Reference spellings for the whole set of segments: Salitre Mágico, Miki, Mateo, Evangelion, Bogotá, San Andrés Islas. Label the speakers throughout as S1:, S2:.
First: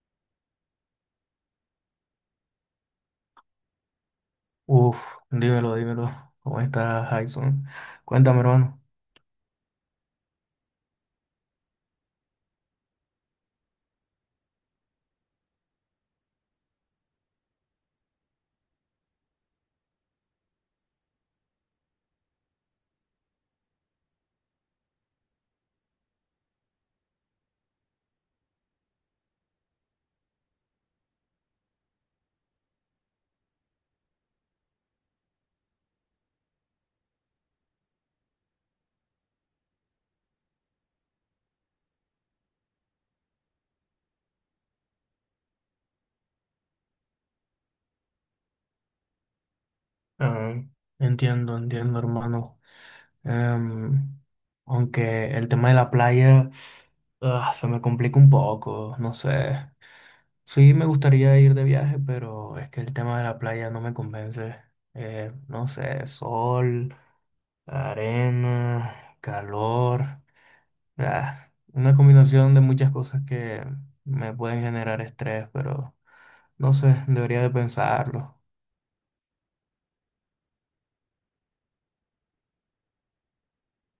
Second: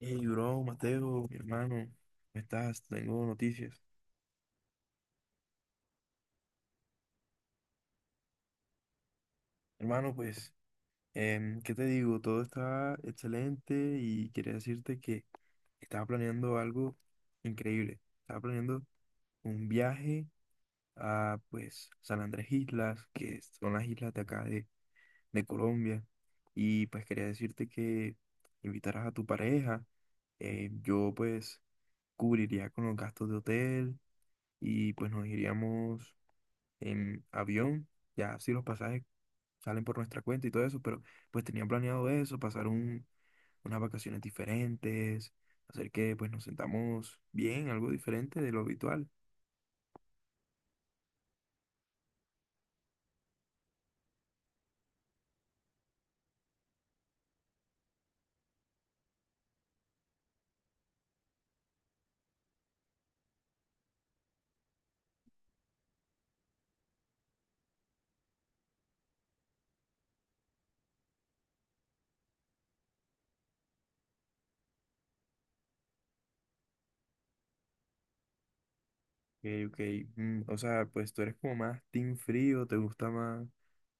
S1: Hey, bro, Mateo, mi hermano, ¿cómo estás? Tengo noticias.
S2: Uf, dímelo, dímelo. ¿Cómo está Jason? Cuéntame, hermano.
S1: Hermano, pues, ¿qué te digo? Todo está excelente y quería decirte que estaba planeando algo increíble. Estaba planeando un viaje a, pues, San Andrés Islas, que son las islas de acá de Colombia. Y pues quería decirte que invitaras a tu pareja. Yo, pues, cubriría con los gastos de hotel y, pues, nos iríamos en avión, ya si los pasajes salen por nuestra cuenta y todo eso, pero pues tenía planeado eso, pasar unas vacaciones diferentes, hacer que pues nos sentamos bien, algo diferente de lo habitual.
S2: Ah, entiendo, entiendo, hermano. Em, Aunque el tema de la playa, se me complica un poco, no sé. Sí, me gustaría ir de viaje, pero es que el tema de la playa no me convence. No sé, sol, arena, calor, ah, una combinación de muchas cosas que me pueden generar estrés, pero... No sé, debería de pensarlo.
S1: Ok, ok, o sea, pues tú eres como más team frío, te gusta más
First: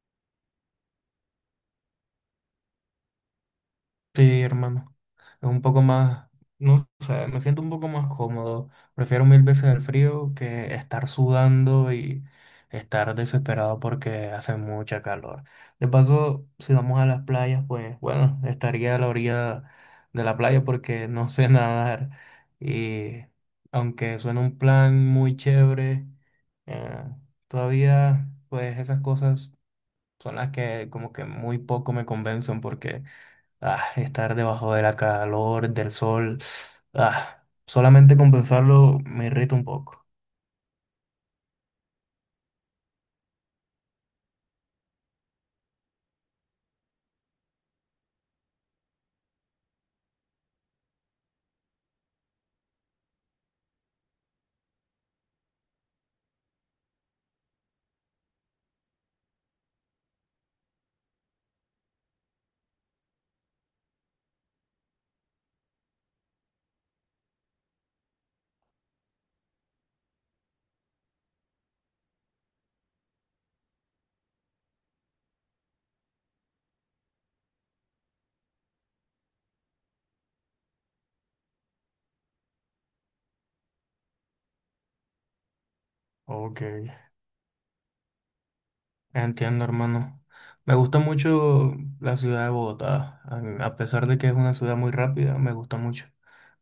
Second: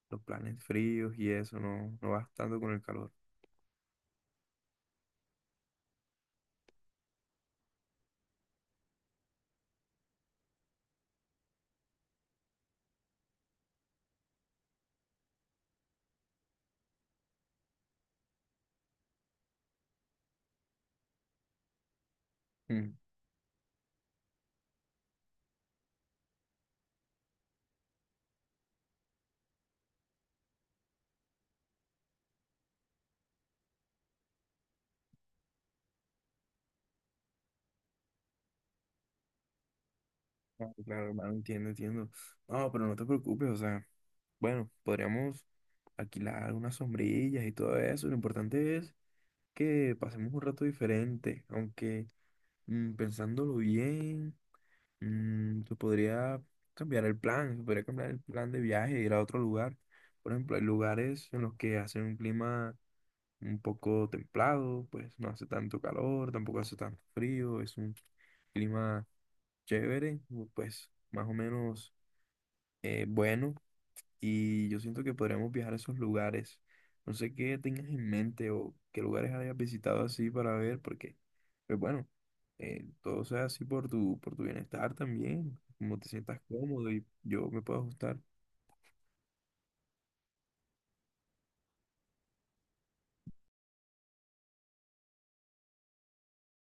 S1: los planes fríos y eso, no, no vas tanto con el calor.
S2: Sí, hermano. Es un poco más, no sé, me siento un poco más cómodo. Prefiero mil veces el frío que estar sudando y estar desesperado porque hace mucha calor. De paso, si vamos a las playas, pues bueno, estaría a la orilla de la playa porque no sé nadar.
S1: Mm.
S2: Y aunque suena un plan muy chévere, eh, todavía pues esas cosas son las que como que muy poco me convencen porque estar debajo de la calor, del sol, solamente compensarlo me irrita un poco.
S1: Claro, claro, hermano, entiendo, entiendo. No, pero no te preocupes, o sea, bueno, podríamos alquilar unas sombrillas y todo eso, lo importante es que pasemos un rato diferente, aunque, pensándolo bien, se podría cambiar el plan, se podría cambiar el plan de viaje, ir a otro lugar. Por ejemplo, hay lugares en los que hace un clima un poco templado, pues no hace tanto calor, tampoco hace tanto frío, es un clima chévere, pues más o menos, bueno, y yo siento que podríamos viajar a esos lugares. No sé qué tengas en mente o qué lugares hayas visitado así para ver, porque, pues bueno, todo sea así por por tu bienestar también, como te sientas
S2: Ok,
S1: cómodo y yo me puedo ajustar.
S2: entiendo, hermano. Me gusta mucho la ciudad de Bogotá, a pesar de que es una ciudad muy rápida, me gusta mucho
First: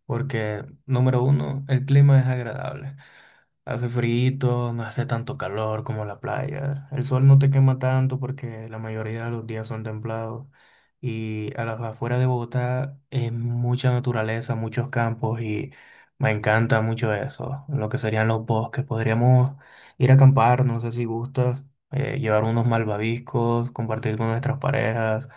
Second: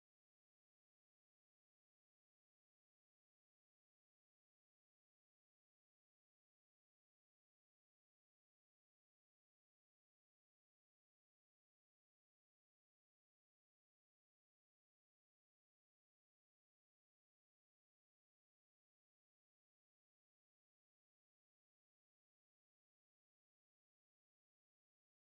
S2: porque, número uno, el clima es agradable. Hace frío, no hace tanto calor como la playa. El sol no te quema tanto porque la mayoría de los días son templados. Y a las afueras de Bogotá es mucha naturaleza, muchos campos y me encanta mucho eso. Lo que serían los bosques. Podríamos ir a acampar, no sé si gustas, llevar unos malvaviscos, compartir con nuestras parejas.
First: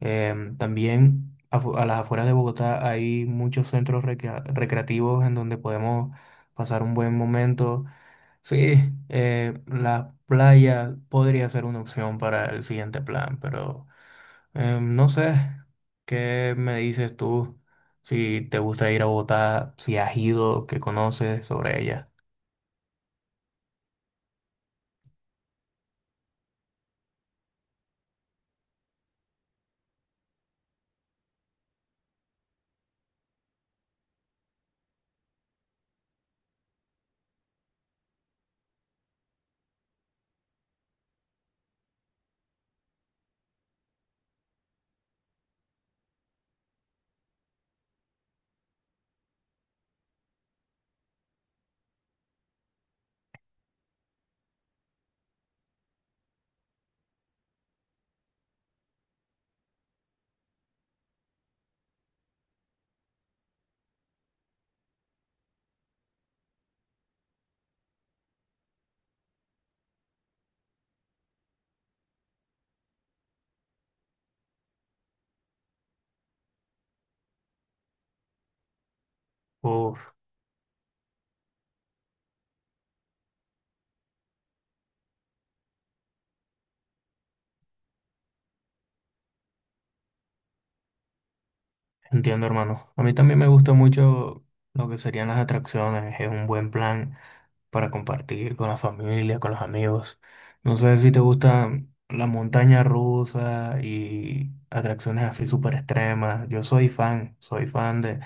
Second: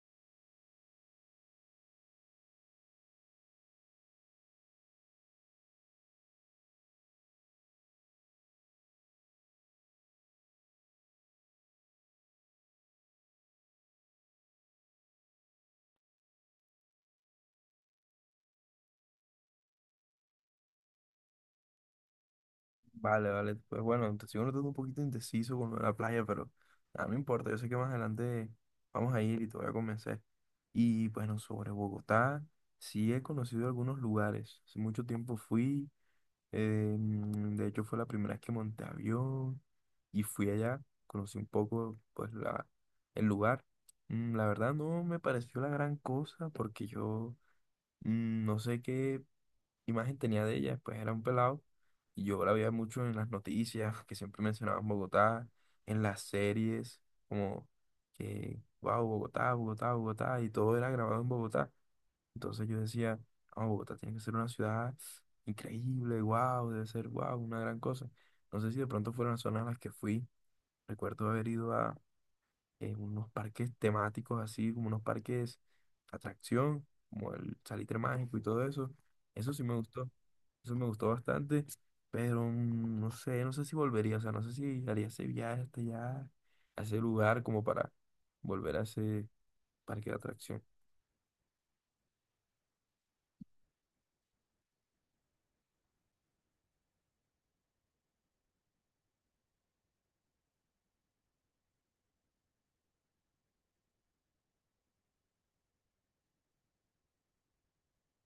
S2: También a las afueras de Bogotá hay muchos centros recreativos en donde podemos pasar un buen momento. Sí, la playa podría ser una opción para el siguiente plan, pero no sé qué me dices tú, si te gusta ir a Bogotá, si has ido, qué conoces sobre ella.
S1: Vale, vale, pues bueno, te sigo notando un poquito indeciso con lo de la playa, pero nada, no importa, yo sé que más adelante vamos a ir y te voy a convencer. Y bueno, sobre Bogotá, sí he conocido algunos lugares, hace mucho tiempo fui. De hecho, fue la primera vez que monté avión y fui allá, conocí un poco pues el lugar. La verdad no me pareció la gran cosa porque yo, no sé qué imagen tenía de ella, pues era un pelado y yo la veía mucho en las noticias que siempre mencionaban Bogotá, en las series, como que, wow, Bogotá, Bogotá, Bogotá, y todo era grabado en Bogotá. Entonces yo decía, oh, Bogotá tiene que ser una ciudad increíble, wow, debe ser wow, una gran cosa. No sé si de pronto fueron las zonas a las que fui. Recuerdo haber ido a unos parques temáticos, así como unos parques atracción, como el Salitre Mágico y todo eso. Eso sí me gustó,
S2: Uf,
S1: eso me gustó bastante, pero, no sé, no sé si volvería, o sea, no sé si haría ese viaje hasta allá, a ese lugar como para volver a ese parque de atracción.
S2: entiendo, hermano. A mí también me gusta mucho lo que serían las atracciones, es un buen plan para compartir con la familia, con los amigos. No sé si te gusta la montaña rusa y atracciones así súper extremas. Yo soy fan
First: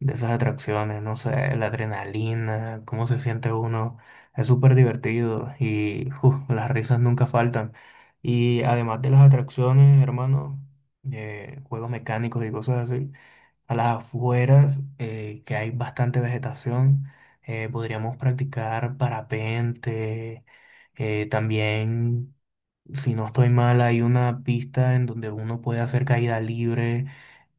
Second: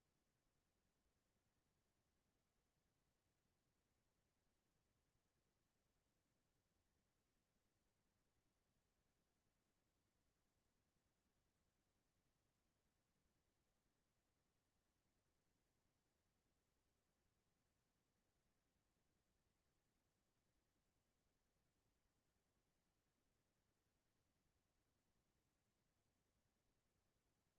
S2: de esas atracciones. No sé, la adrenalina, cómo se siente uno. Es súper divertido y uf, las risas nunca faltan. Y además de las atracciones, hermano, juegos mecánicos y cosas así. A las afueras, que hay bastante vegetación, podríamos practicar parapente. También, si no estoy mal, hay una pista en donde uno puede hacer caída libre,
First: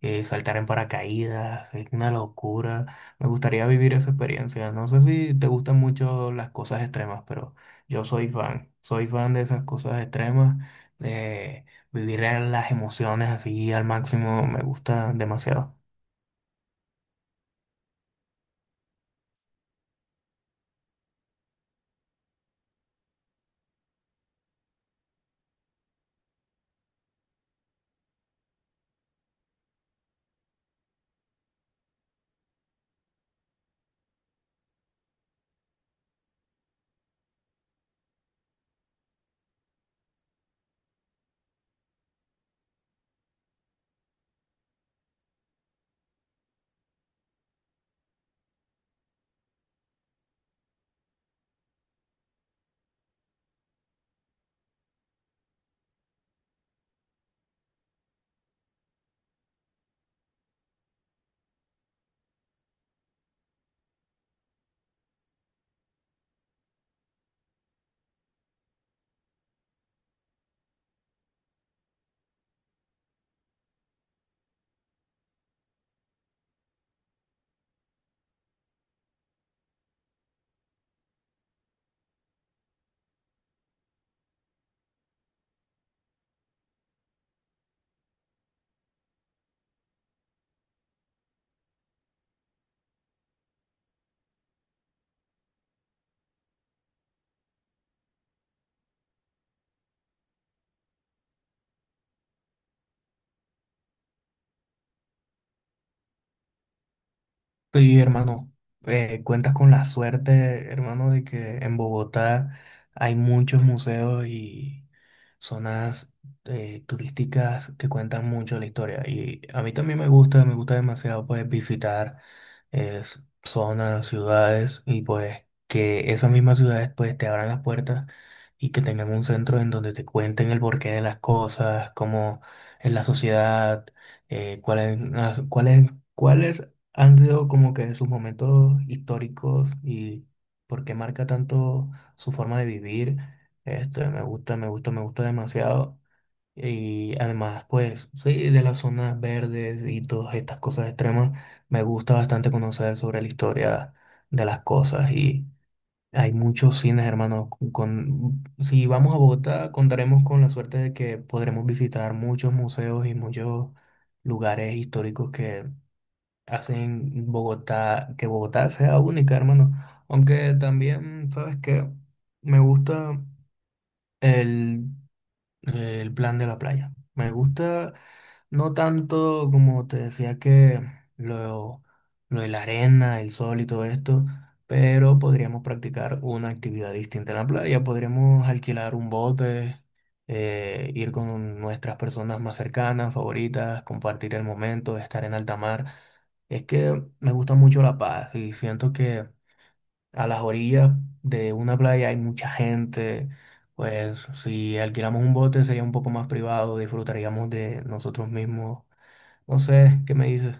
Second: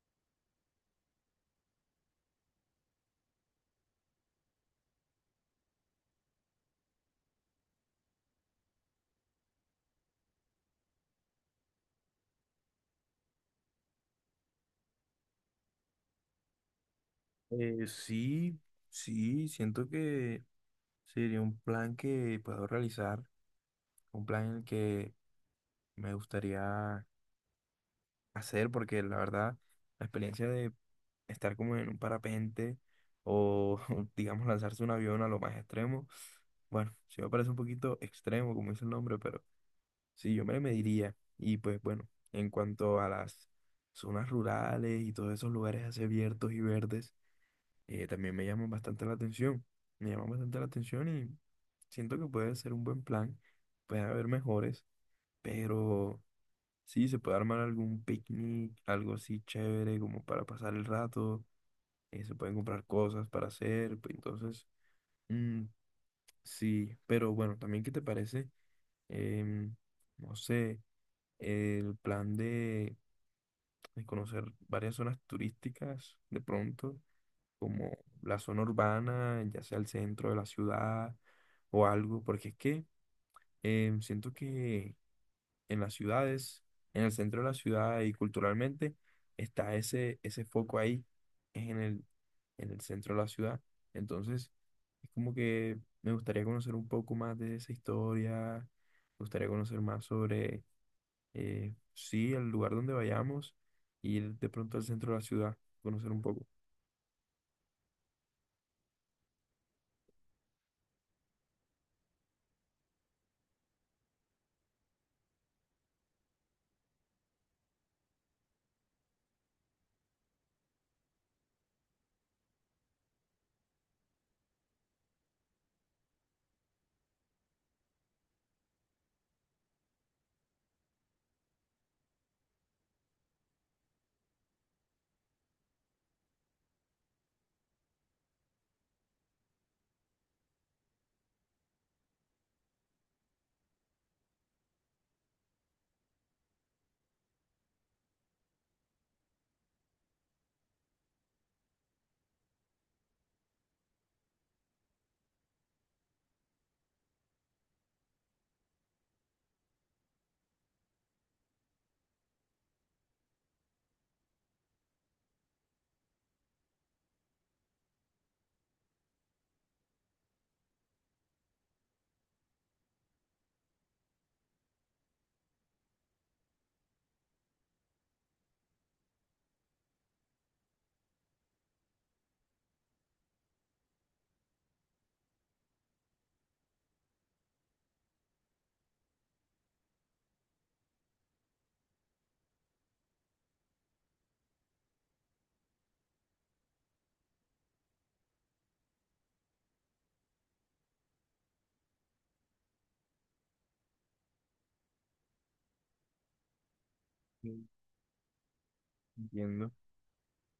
S2: saltar en paracaídas. Es una locura. Me gustaría vivir esa experiencia. No sé si te gustan mucho las cosas extremas, pero yo soy fan. Soy fan de esas cosas extremas, de vivir las emociones así al máximo. Me gusta demasiado.
S1: Sí, sí, siento que sería un plan que puedo realizar, un plan en el que me gustaría hacer, porque la verdad, la experiencia de estar como en un parapente o, digamos, lanzarse un avión a lo más extremo, bueno, sí me parece un poquito extremo, como dice el nombre, pero sí, yo me le mediría. Y pues bueno, en cuanto a las zonas rurales y todos esos lugares así abiertos y verdes, también me llama bastante la atención. Me llama bastante la atención y siento que puede ser un buen plan. Puede haber mejores, pero sí, se puede armar algún picnic, algo así chévere como para pasar el rato. Se pueden comprar cosas para hacer. Pues entonces, mm, sí, pero bueno, también qué te parece, em, no sé, el plan de conocer varias zonas turísticas de pronto, como la zona urbana, ya sea el centro de la ciudad o algo, porque es que, siento que en las ciudades, en el centro de la ciudad y culturalmente, está ese, ese foco ahí, es en en el centro de la ciudad. Entonces, es como que me gustaría conocer un poco más de esa historia, me gustaría conocer más sobre, sí, el lugar donde vayamos, ir de pronto al centro de la ciudad, conocer un poco.
S2: Sí, hermano, cuentas con la suerte, hermano, de que en Bogotá hay muchos museos y zonas turísticas que cuentan mucho la historia. Y a mí también me gusta demasiado pues visitar zonas, ciudades y pues que esas mismas ciudades pues te abran las puertas y que tengan un centro en donde te cuenten el porqué de las cosas, cómo es la sociedad, cuáles, cuáles han sido como que sus momentos históricos y porque marca tanto su forma de vivir. Esto me gusta, me gusta, me gusta demasiado. Y además, pues, sí, de las zonas verdes y todas estas cosas extremas, me gusta bastante conocer sobre la historia de las cosas. Y hay muchos cines, hermanos. Si vamos a Bogotá, contaremos con la suerte de que podremos visitar muchos museos y muchos lugares históricos que hacen Bogotá, que Bogotá sea única, hermano. Aunque también, ¿sabes qué? Me gusta el el plan de la playa. Me gusta no tanto como te decía que lo, lo de la arena, el sol y todo esto, pero podríamos practicar una actividad distinta en la playa. Podríamos alquilar un bote, ir con nuestras personas más cercanas, favoritas, compartir el momento, estar en alta mar. Es que me gusta mucho La Paz y siento que a las orillas de una playa hay mucha gente, pues si alquilamos un bote sería un poco más privado, disfrutaríamos
S1: Mm.
S2: de nosotros mismos. No
S1: Entiendo.
S2: sé, ¿qué me dices?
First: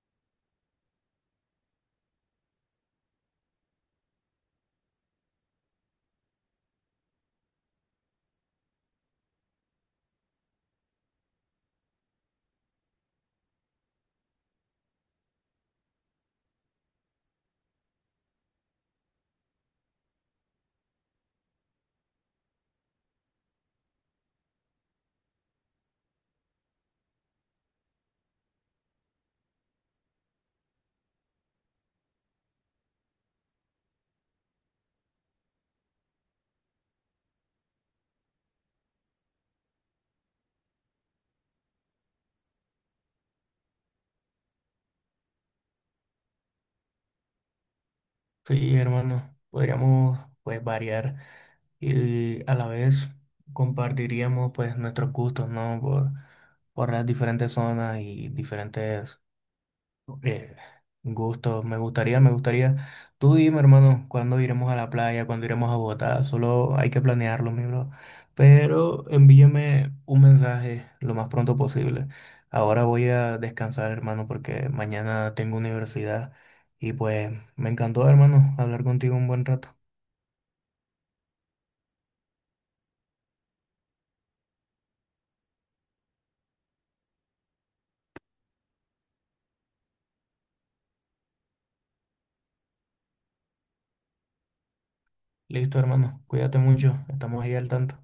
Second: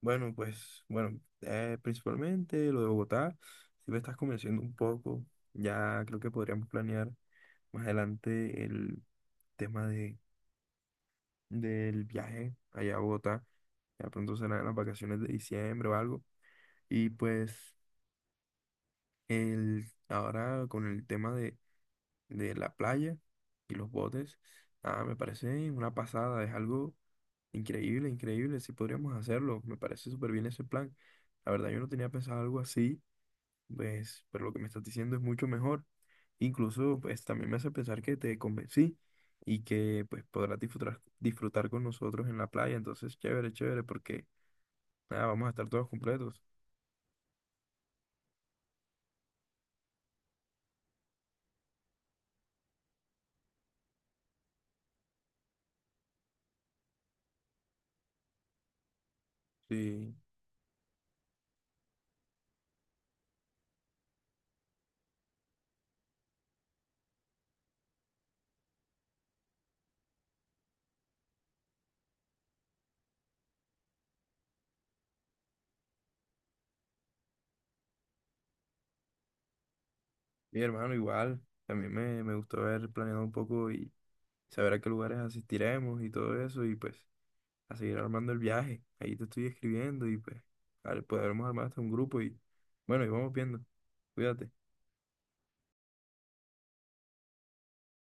S1: Bueno, pues, bueno, principalmente lo de Bogotá, si me estás convenciendo un poco, ya creo que podríamos planear más adelante el tema de, del viaje allá a Bogotá, ya pronto serán las vacaciones de diciembre o algo, y pues ahora con el tema de la playa y los botes, ah, me parece una pasada, es algo increíble, increíble, si podríamos hacerlo, me parece súper bien ese plan, la verdad yo no tenía pensado algo así. Pues, pero lo que me estás diciendo es mucho mejor. Incluso, pues, también me hace pensar que te convencí y que, pues, podrás disfrutar, disfrutar con nosotros en la playa. Entonces, chévere, chévere, porque, nada, vamos a estar todos completos.
S2: Sí, hermano, podríamos pues variar y a la vez compartiríamos pues nuestros gustos, ¿no? Por las diferentes zonas y diferentes.
S1: Sí,
S2: Eh, Gusto, me gustaría, me gustaría. Tú dime, hermano, cuándo iremos a la playa, cuándo iremos a Bogotá. Solo hay que planearlo, mi bro. Pero envíame un mensaje lo más pronto posible. Ahora voy a descansar, hermano, porque mañana tengo universidad. Y pues me encantó, hermano, hablar contigo un buen rato.
S1: mi hermano, igual. También me gustó haber planeado un poco y saber a qué lugares asistiremos y todo eso. Y, pues, a seguir armando el viaje. Ahí te estoy escribiendo y, pues, podremos armar hasta un grupo y, bueno, y vamos viendo. Cuídate.
S2: Listo, hermano. Cuídate mucho. Estamos ahí al tanto.